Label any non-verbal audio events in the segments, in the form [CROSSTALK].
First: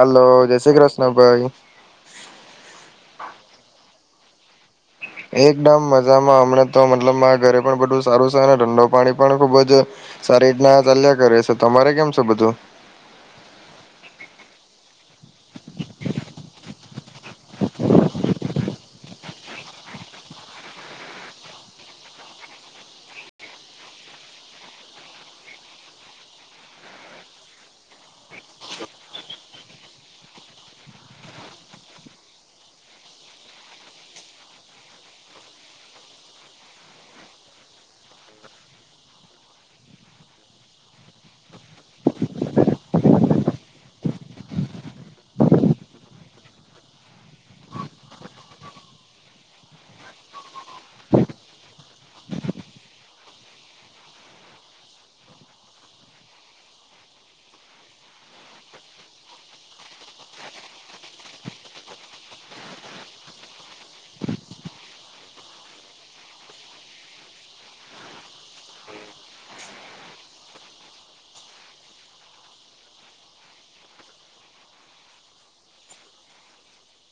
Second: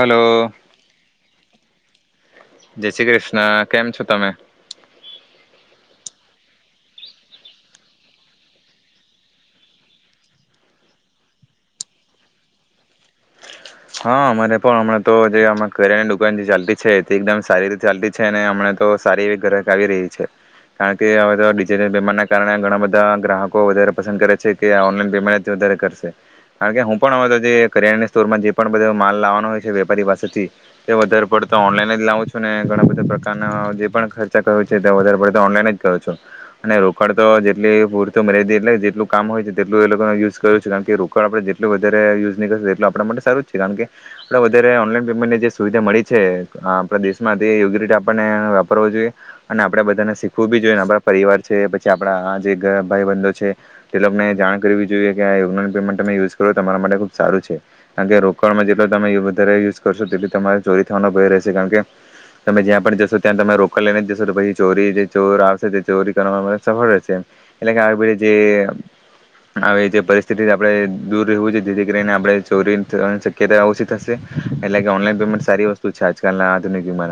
Hello જય શ્રી કૃષ્ણ. ભાઈ. જય શ્રી કૃષ્ણ કેમ છો તમે? એકદમ મજામાં હમણા તો મતલબ મા ઘરે પણ બધું સારું છે અને ઠંડો પાણી પણ ખુબ જ, સારી રીતના ચાલ્યા કરે છે તમારે કેમ છે બધું? હા અમારે પણ હમણાં તો જે કરિયાણાની દુકાન જે ચાલતી છે તે એકદમ સારી રીતે ચાલતી છે અને હમણા તો સારી એવી ગ્રક આવી રહી છે, કારણ કે હવે તોિજટલ પેમેન્ટના કારણે ઘણા બધા ગ્રાહકો વધારે પસંદ કરે છે કે ઓનલાઈન પેમેન્ટ જ વધારે કરશે, કારણ કે હું પણ તો જે કરિયાણા સ્ટોરમાં જે પણ બધો માલ લાવવાનો હોય છે વેપારી પાસેથી તે વધારે પડતો તો ઓનલાઈન જ લાવું છું ને ઘણા બધા પ્રકારના જે પણ ખર્ચા કર છે તે વધારે પડે તો ઓનલાઈન જ કરું છો અને રોકડ તો જેટલી પૂરતો મેી એટલે જેટલું કામ હોય છે તેટલું એ લોકોનો યુઝ કરું છ છે કારણ કે રોકડ આપડણે જેટલું વધારે યુઝ નહીં કરશું એટલું આપણા માટે સારું કારણ કે આપણે વધારે ઓનલાઈન પેમેન્ટને જે સુવિધા મળી છે આપણા દેશમાં તે યોગી રીતે આપણને વાપર જોઈએ, અને આપણે બધાને શીખવું બી જોઈએ આપણા પરિવાર છે પછી આપણા જે ભાઈ બંધો છે, તે લોકોને જાણ કરવી જોઈએ કે આનલાન પેમેન્ટ તમે યુઝ કરો તો તમારા માટે ખૂબ સારું છે, કારણ કે તમે વધારે યુઝ કરશો તેટ તમા ચોરી થવાનો ભય રહેશે કારણ, કે તમે જ્યાં પણ જશો ત્યાં તમે રોકાડ લઈને જશો તો પછી ચોરી જે ચોર આવશે તે ચોરી કરવાવામાં સફળ રહેશે, એટલે કે આવી જે આવી જે પરિસ્થિતિ આપે દૂર રહેવું છે જેથી કરીને આપણે ચોરી કે ત ઓછી થશે, એટલે કે ઓનલાઈન પેમેન્ટ સારી વસ્તુ છે આજકાલના આધુનિકમા,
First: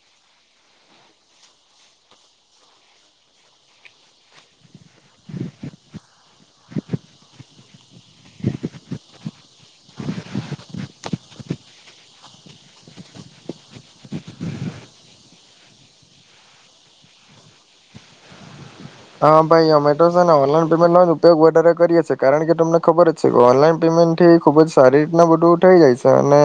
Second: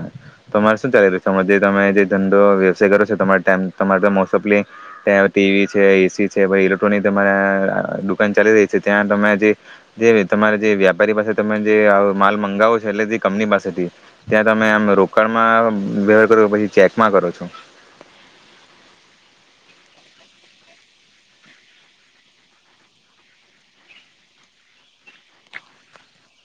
તમારે શું ચાલી રહ્યું છે જે તમે જે ધંધો વ્યવસાય કરો છો તમા તમારે મોફલી તં ટીવી છે એસી છે ઇલેક્ટ્રોનિક તમારા દુકાન ચાલી રહી છે, ત્યાં તમે જે તમારે જે્યા વારી પાસે તમે જે માલ મંગાવો છો એટલે જે કંપની પાસેથી, ત્યાં તમે આમ રોકાણમાં વવાર કરો છ પછી ચેકમાં કરો છો? હા ભાઈ ઝોમેટો છે ને ઓનલાઈન પેમેન્ટનો જ ઉપયોગ વધારે કરીએ છીએ કારણ કે તમને ખબર જ છે કે ઓનલાઈન પેમેન્ટ થી ખૂબ જ સારી રીતના બધું થઈ જાય છે, અને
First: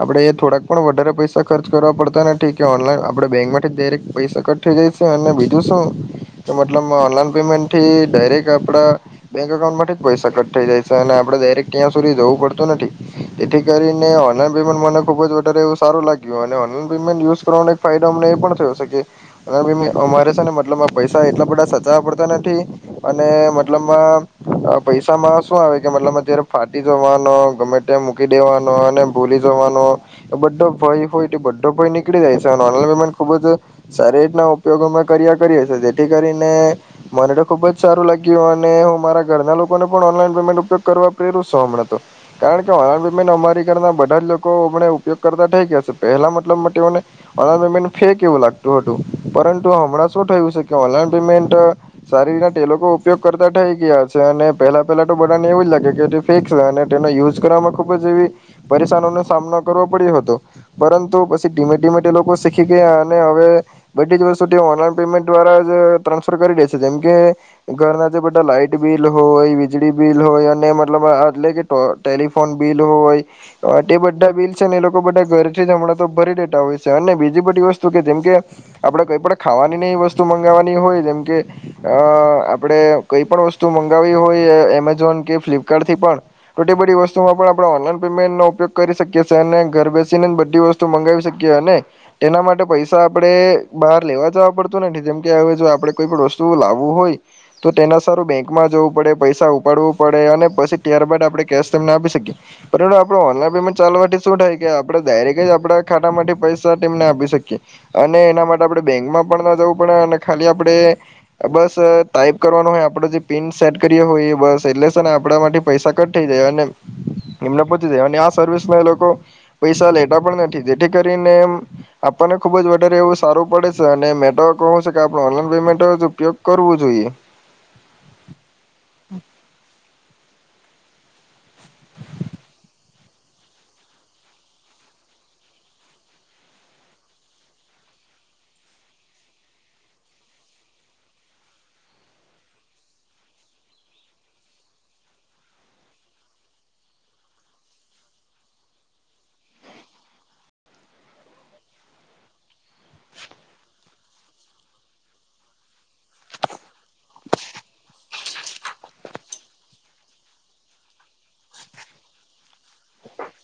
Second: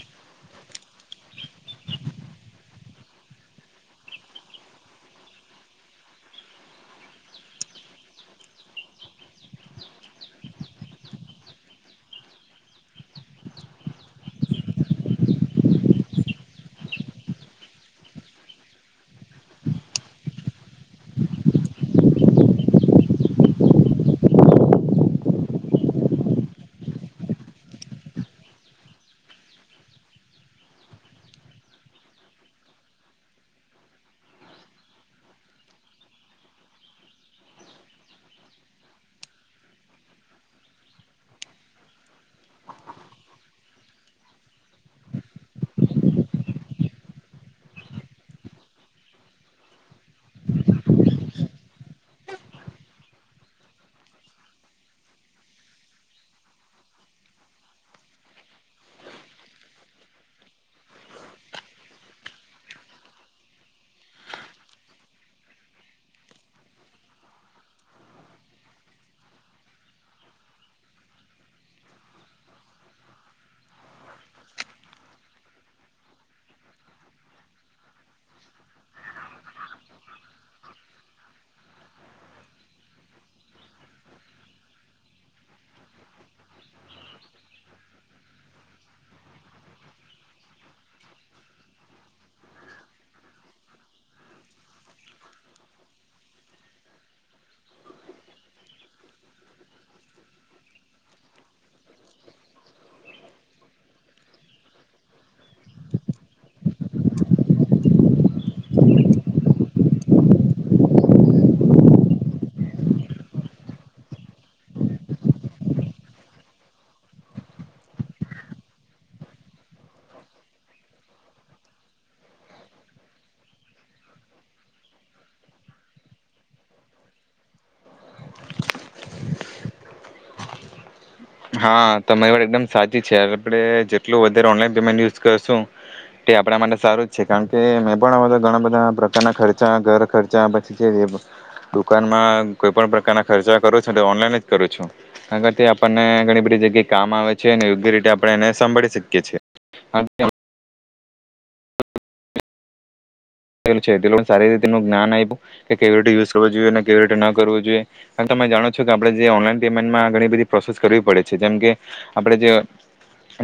આપડે એ થોડાક પણ વધારે પૈસા ખર્ચ કરવા પડતા નથી કે ઓનલાઈન આપણે બેંકમાંથી જ ડાયરેક પૈસા કટ થઈ જાય છે અને બીજું શું. લ ઓનલાઈન પેમેન્ટ થી ડાયરેક્ટ આપણા બેંક અકાઉન્ટમાંથી પૈસા કટ થઈ જાય છે અને આપડણે ડાયરેક્ટ ત્યાં સુધી જવું પડતું નથી, એથી કરીને ઓનલાઈન પેમેન્ટ મને ખુબ જ વધારે એવું સારું લાગ્યું અને ઓનલાઈન પેમેન્ટ યુઝ કરવાનો એક ફાયદો અમને એ પણ થયો છે કે, અમારે છે ને મતલબ પૈસા એટલા બધા સચવા પડતા નથી, અને મતલબમાં પૈસામાં શું આવે કે મતલબ અત્યારે ફાટી જવાનો ગમે તે મૂકી દેવાનો અને ભૂલી જવાનો, બધો ભય હોય તો બધો ભય નીકળી જાય છે અને ઓનલાઈન પેમેન્ટ ખુબ જ, સારી રીતના ઉપયોગો કર્યા કરીએીએ જેથી કરીને મને તો ખુબ જ સારું લાગ્યું અને હું મારા ઘરના લોકોને પણ ઓનલાઈન પેમેન્ટ ઉપયોગ કરવા પ્રેરુ છ હમણાં તો, કારણ કે ઓનલાન પેમેન્ટ અમારી ઘરના બધા જ લોકો હમ ઉપયોગ કરતા થઇ ગયા છે પેલા મતલબ, માટેને પેમેન્ટ ફેક એવું લાગતું હતું પરંતુ હમં શું થયું છે કે ઓનલાન પેમેન્ટ, સારી રીતના તે લોકો ઉપયોગ કરતાં થઈ ગયા છે અને પહેલાં પહેલાં તો બધાને એવું જ લાગે કે તે ફેસ અને તેનો યુઝ કરવામાં ખૂબ જ એવી, પરેશાનોનો સામનો કરવો પડ્યો હતો પરંતુ પછી ધીમે ધીમે તે લોકો શીખી ગયા અને હવે બધી જ વસ્ત સુધી ઓનલાઈન પેમેન્ટ દ્વારા જ ટ્રાન્સફર કરી દે જેમ કે, ઘરના જે બધા લાાઈટ બિલ હોય વીજળી બિલ હોય અને મતલબ એટલે કે ટેલિફોન બિલ હોય, એ બધા બિલ છે ને એ લોકો બધા ઘરથી જ હમણાં તો ભરી દેતા હોય છે અને બીજી બધી વસ્તુ કે જેમ કે, આપડે કઈ પણ ખાવાની એ વસ્તુ મગાવવાની હોય તેમ કે, આપણે કઈ પણ વસ્તુ મંગાવ હોય એમેઝોન કે ફ્લિપકાર્ટ થી પણ, તો બધી વસ્તુમાં પણ આપણે ઓનલાઈન પેમેન્ટ નો ઉપયોગ કરી શકીએ, અને ઘર બેસીને જ બધી વસ્તુ મંગાવી શકીએ અને તેના માટે પૈસા આપડણે બહાર લેવા જવા પડતું નથી જેમકે હવે જો આપણે કોઈ પણ વસ્તુ લાવવું હોય. તો તેના સારું બેંકમાં જવું પડે, પૈસા ઉપાડવું પડે, અને પછી ત્યાર બાદ આપણે કેશ તેમને આપી શકીએ. પતેલ આપણે ઓનલાઈન પેમેન્ટ ચાલવાથી શું થાય કે આપણે ડાયરેક્ટ જ આપણા ખાતામાંથી પૈસા તેમને આપી શકીએ. અને એના માટે આપણે બેંકમાં પણ ન જવું પડે અને ખાલી આપણે બસ ટાઈપ કરવાનું હોય. આપડો જે પિન સેટ કરીયો હોય બસ એટલે શેને આપડા માથી પૈસા કટ થઇ જાય. અને એમને પોચી જાય. અને આ સર્વિસમાં એ લોકો પૈસા લેતા પણ નથી. જેથી કરીને એમ આપણને ખુબ જ વધારે એવું સારું પડે શે. અને મેતો કવું શુકે આપ ઓનલાઈન પેમેન્ટ તજ ઉપયોગ કરવો જોઈએ. હા તમારી વાર એકદમ સાચી છે. આપણે જેટલું વધારે ઓનલાઈન પેમેન્ટ યુઝ કરશું, તે આપણા માટે સારું જ છે. કારણ કે મે પણ આ બધા ઘણા બધા પ્રકારના ખર્ચા ઘર ખર્ચા પછી છે દુકાનમાં કોઈ પણ પ્રકારના ખર્ચા કરુ છુ, તે ઓનલાઈન જ કરું છું. કારણકે આપણને ઘણી બધી જગ્યાએ કામ આવે છે. અને યોગ્ય રીતે આપણે એને સાંભળી શકીએ છેએ કે છે તે સારી રીતે તેનું જ્ઞાન આપ્યું. કે કેવી રીતે યુઝ કરવો જોઈએ. ને કેવી રીતે ન કરવું જોઈએ. તમે જાણો છો કે આપણે જે ઓનલાઈન પેમેન્ટમાં ઘણી બધી પ્રોસેસ કરવી પડે છે. જેમકે આપણે જે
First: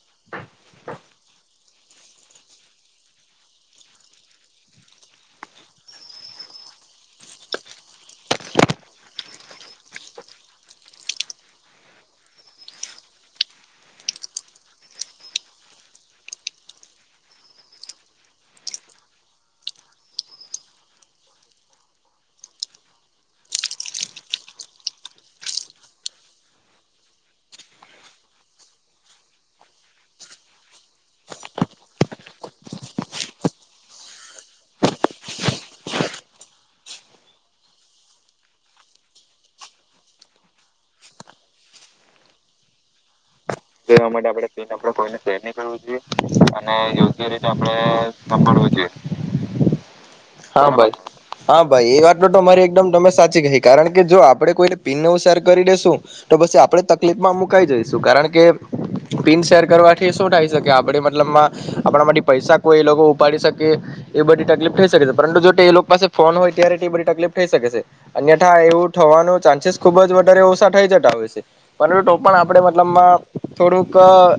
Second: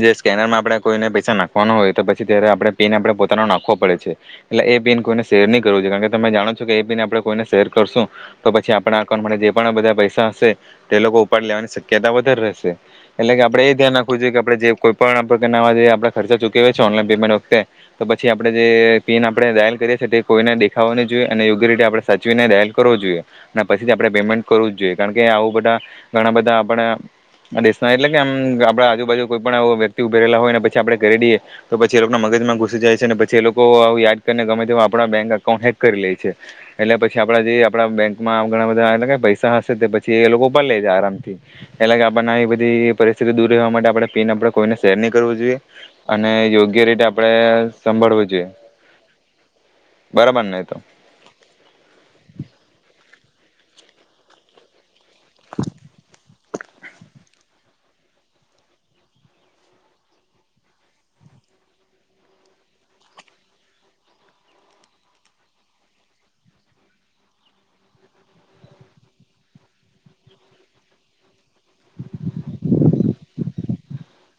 જે સ્કેનરમાં આપણે કોઈને પૈસા નાખવાનો હોય, તો પછી ત્યારે આપણે પીન આપણે પોતાનો નાખવો પડે છે. એટલે એ પીન કોઈને શેર નહીં કરવું જોઈએ. કારણ કે તમે જાણો છો કે એ બિન આપણે કોઈને શેર કરશું તો પછી આપણા અકાઉન્ટ માટે જે પણ બધા પૈસા હશે તે લોકો ઉપાડ લેવાની શક્યતા વધારે રહેશે. એટલે કે આપણે એ ધ્યાન રાખવું જોઈએ કે, આપણે જે કોઈ પણ પ્રકારનાવા જે આપણા ખર્ચા ચૂકીવો છો ઓનલાઈન પેમેન્ટ વખતે તો પછી આપણે જેએ પીન આપણે ડાયલ કરીએ છીએ તે કોઈને દેખાવો નહી જોઈએ. અને યોગ્યરીતે આપણે સાચવીને ડાયલ કરવો જોઈએ. અને પછી આપણે પેમેન્ટ કરવું જ જોઈએ. કારણ કે આવું બધા ઘણા બધા આપણા દેશના એટલે કે આમ આપડા આજુબાજુ કોઈ પણ આવુ વ્યક્તિ ઉભે રહેલા હોય ને પછી આપણેે કરી દઈએ તો પછી એ લોકોના મગજમાં ઘુસી જાય છે અને પછી એ લોકો આવુ યાદ કરીને ગમે તે આપણા બેંક અકાઉન્ટ હેક કરી લે છે. એટલે પછી આપડા જે આપડા બેંકમાં ઘણા બધા એટલેકે પૈસા હશે તે પછી એ લોકો ઉપડીલે છે આરામ થી. એટલે કે આપણને એ બધી પરી ટી દૂર રહેવા માટે આપણે પીન આપણેે કોઈને શેર નહી કરવું જોઈએ. અને યોગ્ય રીતે આપણે સાંભળવું જોઈએ. બરાબર ને હા એ તો ભાઈ હા ભાઈ એ વાત તોરી એકદમ તમે સાચી કહી. કારણ કે જો આપણે કોઈને પિનનુ સેર કરી દેેશું તો પછી આપડે તકલીફ માં મુકાઈ જઈશું. કારણ કે પિન શેર કરવાથી શું થાય શકે આપણે મતલબમાં આપણા માટેથી પૈસા કોઈ એ લોકો ઉપાડી શકે. એ બધી તકલીફ થઈ શકે છે. પરંતુ જો એ લોકો પાસે ફોન હોય ત્યારે તે બધી તકલીફ થઈ શકે છે. અન્યથા એવું થવાનું ચાન્સીસ ખુબ જ વધારે ઓશા થઈ જતા હોય છે. પરંતુ તો પણ આપણે મતલબમાં થોડુંક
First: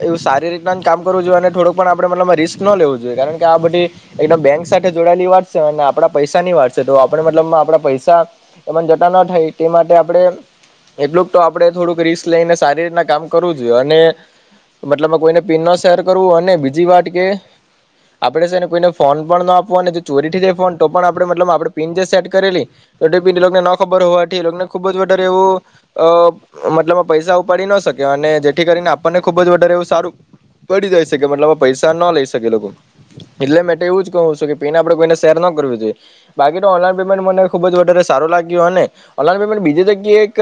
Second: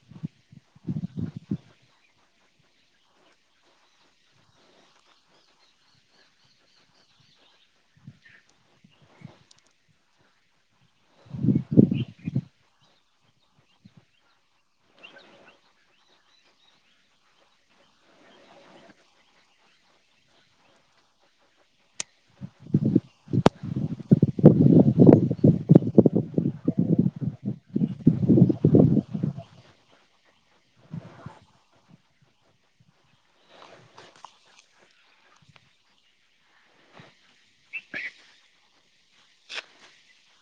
એવું સારી રીતના કામ કરવું જોઈએ. અને થોડુંક પણ આપણે મતલબમાં રિસ્ક ન લેવું જોઈએ. કારણ કે આ બધી એકદમ બેંક સાથે જોડાયેલી વાત શે. અને આપડા પૈસા ની વાત શે. તો આપણે મતલબમાં આપડા પૈસા એમાં જતા ન થાય. તે માટે આપણે એટલુંક તો આપડે થોડુંક રિસ્ક લઈને સારી રીતના કામ કરું જેવા ને મતલબ મા કોઈને પીન ન શેર કરવું. અને બીજી વાત કે આપણે છે ને કોઈને ફોન પણ ન આપવો. નેજે ચોરીથી જે ફોન તો પણ આપડે મતલબ આપડે પીન જે સેટ કરેલી [UNINTELLIGIBLE] ન ખબર હોવાથી એ લોકને ખુબજ વધારે એવું અ મતલબ પૈસા ઉપાડી ન શકે. અને જે થી કરીને આપણને ખુબ જ વધારે એવું સારું પડી જાય છે. કે મતલબ પૈસા ન લઈ શકે એ લોકો. એટલે મે તો એવું જ કહુ છું કે પિન આપડે કોઈને શેર ન કરવી જોઈએ. બાકી તો ઓનલાઇન પેમેન્ટ મને ખુબજ વધારે સારું લાગ્યું. અને ઓનલા પમેન્ટ બીજી જગ્યાએ એક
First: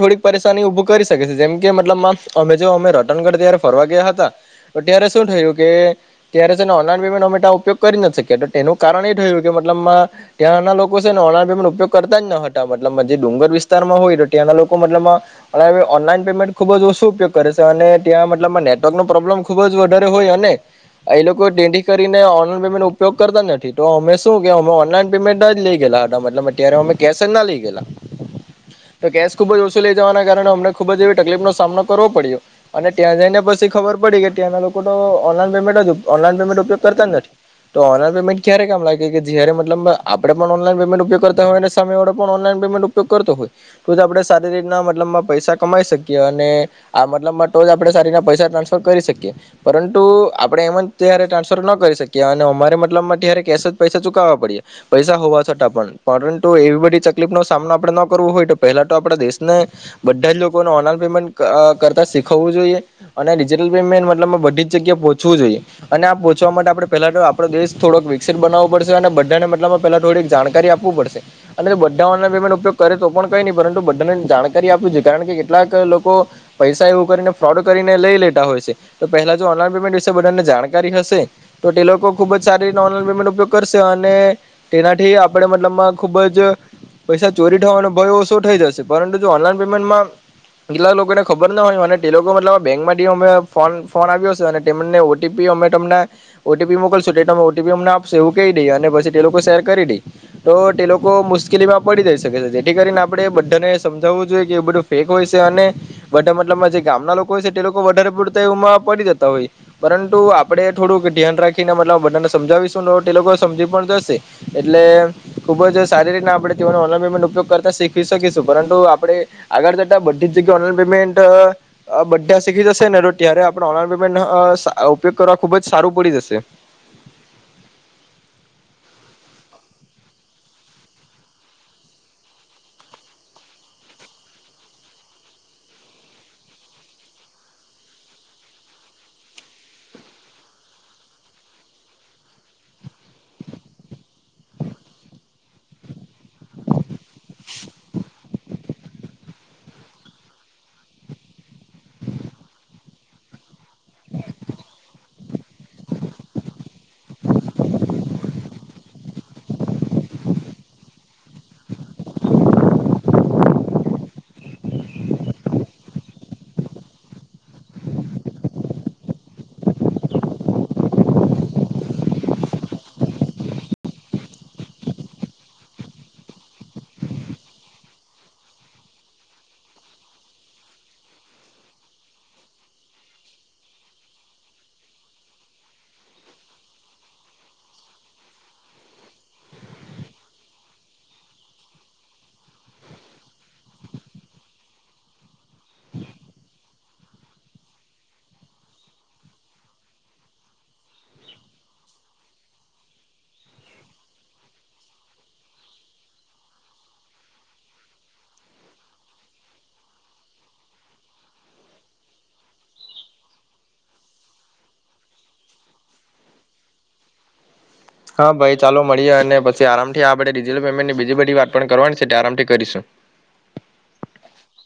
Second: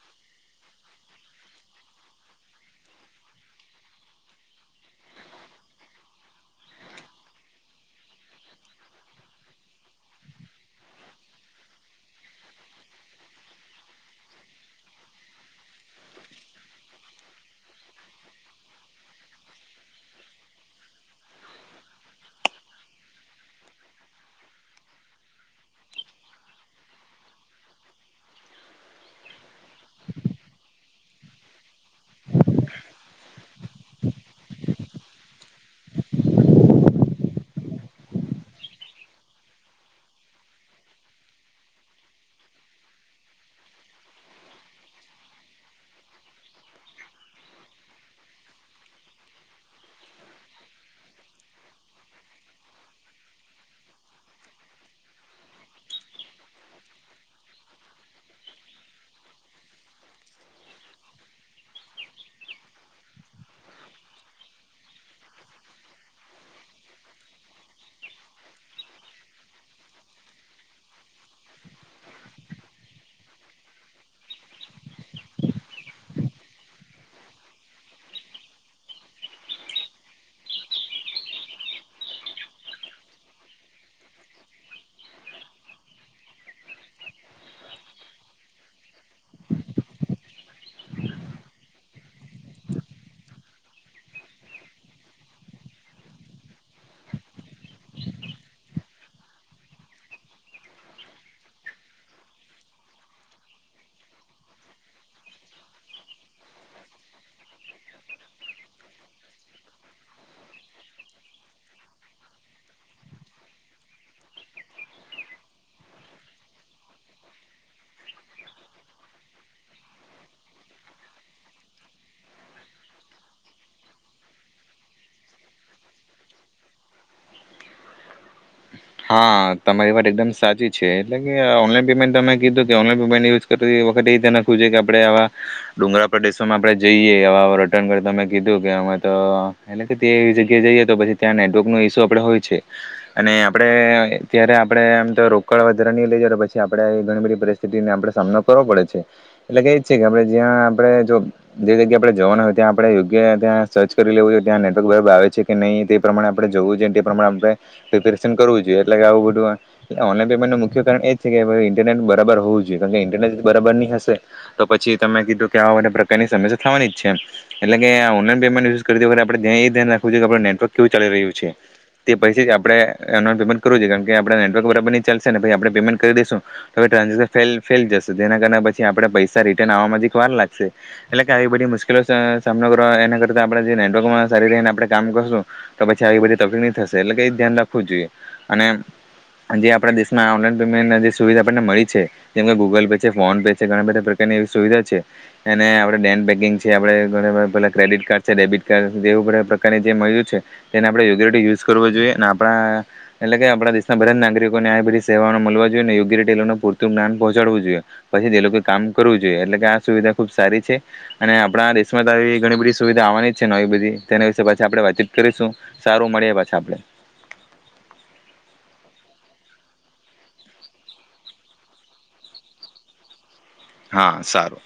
થોડીક પરેશાની ઉભું કરી શકે છે. જેમ કે મતલબમા અમે જો અમે રતનગઢ જ્યારે ફરવા ગયા હતા. તો ત્યારે શું થયું કે ત્યારે છે ને ઓનલાઈન પેમેન્ટ અમે ઉપયોગ કરી નત શક્યા. એનું કારણ એ થયું કે મતલબમાં ત્યાંના લોકો છે ને ઓનલાઈન પેમેન્ટ ઉપયોગ કરતા જ ન હતા. મતલબ મા જે ડુંગર વિસ્તારમાં હોય તો ત્યાંના લોકો મતલબ મા ઓનલાઈન પેમેન્ટ ખુબ જ ઓછું કરે છે. અને ત્યાં મતલબમાં નેટવર્કનો પ્રોબ્લમ ખુબ જ વધારે હોય. અને એ લોકો દેનઢી કરીને ઓનલાઈન પેમેન્ટ નો ઉપયોગ કરતા નથી. તો અમે શું કે અમો ઓનલાઈન પેમેન્ટ જ લઈ ગયેલા હતા. મતલબમા ત્યારે અમે કેશ જ ના લઈ ગેલા. તો કેશ ખુબ જ ઓછું લઈ જવાના કારણે અમને ખુબ જ એવી તકલીફ નો સામનો કરવો પડ્યો. અને ત્યાં જઈને પછી ખબર પડી કે ત્યાંના લોકો તો ઓનલાઈન પેમેન્ટ જ ઓનલાઈન પેમેન્ટ ઉપયોગ કરતા જ નથી. તો ઓનલાઈન પેમેન્ટ ક્યારે કામ લાગે કે, જયારે મતલબમા આપણે પણ ઓનલાઈન પેમેન્ટ ઉપયોગ કરતા હોય. અને સામે વાળો પણ ઓનલાઈન પેમેન્ટ ઉપયોગ કરતો હોય. તો જ આપડે સારી રીતના મતલબમાં પૈસા કમાઈ શકીએ. અને આ મતલબમાં તો જ આપડણે સારીતના પૈસા ટ્રાન્સફર કરી શકીએ. પરંતુ આપડે એમ જ ત્યારે ટ્રાન્સફર ન કરી શકીએ. અને અમારે મતલબમાં ત્યારે કેશ જ પૈસા ચુકવવા પડીયા. પૈસા હોવા છતાં પણ. પરંતુ એવી બધી તકલીફ નો સામનો આપડણે ન કરવો હોય, તો પહેલા તો આપડા દેશને બધા જ લોકોને ઓલાઈન પેમેન્ટ ક કરતાં શીખવવું જોઈએ. અને ડિજિટલ પેમેન્ટ મતલબમાં બધીજ જગ્યાએ પહોંચવું જોઈએ. અને આ પહોંચવા માટે આપણે પહેલાં આપણો દેશ થોડોક વિકસિત બનાવવો પડશે. અને બધાને મતલબમાં પહેલાં થોડીક જાણકારી આપવું પડશે. અને જો બધા ઓનલઈન પેમેન્ટ ઉપયોગ કરે તો પણ કંઈ નહીં. પરંતુ બધાને જાણકારી આપવી જોઈએ. કારણ કે કેટલાક લોકો પૈસા એવું કરીને ફ્રોડ કરીને લઈ લેતા હોય છે. તો પહેલા જો ઓનલાઈન પેમેન્ટ વિશે બધાને જાણકારી હશે, તો તે લોકો ખુબ જ સારી રીતે ઓનલાન પેમેન્ટ ઉપયોગ કરશે. અને તેનાથી આપણે મતલબમાં ખુબ જ પૈસા ચોરી થવાનો ભય ઓશો થઈ જશે. પરંતુ જો ઓનલાઈન પેમેન્ટમાં કેટલા લોકોને ખબર ના હોય. અને તે લોકો મતલબમા બેંકમાંથી અમે ફોન ફોન આવ્યો શે. અને તેમને ઓટીપી અમે તમને ઓટીપી મોકલશું. તેતો ઓટીપી અમને આપશે એવું કહી દઈએ. અને પછી તે લોકો શેર કરી દે. તો તે લોકો મુશકેલીમાં પડી જાય શકે છે. જેથી કરીને આપણેે બધાને સમજાવવું જોઈએ કે એ બધું ફેક હોય છે. અને બધા મતલબમા જે ગામના લોકો હોય છે, તે લોકો વધારે પૂરતે એમાં પડી જતા હોય. પરંતુ આપડે થોડુંક ધ્યાન રાખીને મતલબ બધાને સમજાવીશું તે લોકો સમજી પણ જશે. એટલે ખુબ જ સારી રીતના આપડે ઓનલાન પેમેન્ટ ઉપયોગ કરતા શીખવી શકીશું. પરંતુ આપણેે આગળ જતા બધી જગ્યાએ ઓનલાઇન પેમેન્ટ અ બધા શીખી જશે ને તો ત્યારેઆપડે ઓનલાનેમેન્ટ નો સઅ ઉપયોગ કરવા ખુબજ સારું પડી જશે. હા તમારી વાત એકદમ સાચી છે. એટલે કે ઓનલાઈન પેમેન્ટ તમે કીધું કે, ઓનલાન પેમેન્ટ યુઝ કતરી વખતે એ ધ્યાન નાખવું જોઈએ કે આપણે આવા ડુંગરા પ્રદેશોમાં આપણે જઈએ આવા રટર્નમે કીધું કે અમે તો એટલે કે તે જગ્યાએ જઈએ તો પછી ત્યાં નેટવર્ક ન ઇસ્યુ પણ હોય છે. અને આપણે ત્યારે આપડે આમતો રોકડ વધારે નહી લઈ જઈએ, તો પછી આપડણે ઘણી બધી પરિસ્થિતિને આપડણે સામનો કરવો પડે છે. એટલે કે જ છે કે આપે જ્યાં આપણેે જો જે જગ્યા આપણે જવાના હોય ત્યાં આપણે યોગ્ય ત્યાં સર્ચ કરી લેવું જોઈએ ત્યાં નેટવર્ક બરાબર આવે છે કે નહીં, તે પ્રમાણે આપણેેવું જોઈએ તે પ્રમાણે આપણે કરવું જોઈએ એટલે કે આવું બધું ઓનલાઈન પેમેન્ટ ન મુખ્ય કારણ એ જ છે કે ઇન્ટરનેટ બરાબર હોવું જોઈએ. કારણ કે ઇન્ટરનેટ બરાબર નહી હશે તો પછી તમે કીધું કે આવા બધા પ્રકારની સમસ્યા થવાની જ છે. એટલે કે ઓનલાઈન પેમેન્ટ યુઝ કરતી વખતે આપણે ત્યા એ ધ્યાન રાખવું જો કે આપ નેટવર્ક કેવું ચાલી રહ્યું છે. તે પછી જ આપણે એન પેમેન્ટ કરવું જોઈએ કારણ કે આપણે નેટવર્ક બરાબર નની ચાલશે ને પ આપણે પેમેન્ટ કરી દઈશું તો ટ્રાન્ઝેક્શન ફેલ ફેલ જશે. જેના કારણે પછી આપણે પૈસા રિટર્નવાવામાંમાંજી એક વાર લાગશે એટલે કે આવી બધી મુશ્કેલો સામનો કરવા એના કરતા આપણે જે નેટવર્કમાં સારી રને આપડણે કામ કરશું તો પછી આવી બધી તકફ ન થશે એટલે કે ધ્યાન રાખ રાખવું જોઈએ. અને જે આપણા દેશમાં ઓનલાઈન પેમેન્ટ જે સુવિધા આપણને મળી છે. જેમ કે ગૂગલ પે છે, ફોન પે છે ઘણા બધા પ્રકારની એવી સુવિધા છે એને આપણે નેટ બેેકિંગ છે, આપણે ઘણા બધા પેલા ક્રેડિટ કાર્ડ છે, ડેબિટ કાર્ડ એવું બધા પ્રકારની જે મળ્યું છે. તેને આપણે યોગ્યરિટી યુઝ કરવો જોઈએ. આપ આપણા એટલે કે આપણા દેશના બધા જ નાગરિકોને આ બધી સેવાઓ મળવા જોઈએ. ને યોગ્ય રીતે લોકોને પૂરતું જ્ઞાન પહોચાડવું જોઇએ. પછી એ લોકો કામ કરવું જોઈએ. એટલે કે આ સુવિધા ખુબ સારી છે. અને આપણા દેશમાં તો આવી ઘણી બધી સુવિધા આવવાની જ છે નવી બધી. તેના વિશેછી આપણે વાતચીત કરીશું. સારું મળીએ પાછી આપડણે હા ભાઈ ચાલો મળીએ. અને પછી આરામથી આપડે ડિજિટલ પેમેન્ટની બીજી બધી વાત પણ કરવાની છે. આરામથી કરીશું. હા સારું.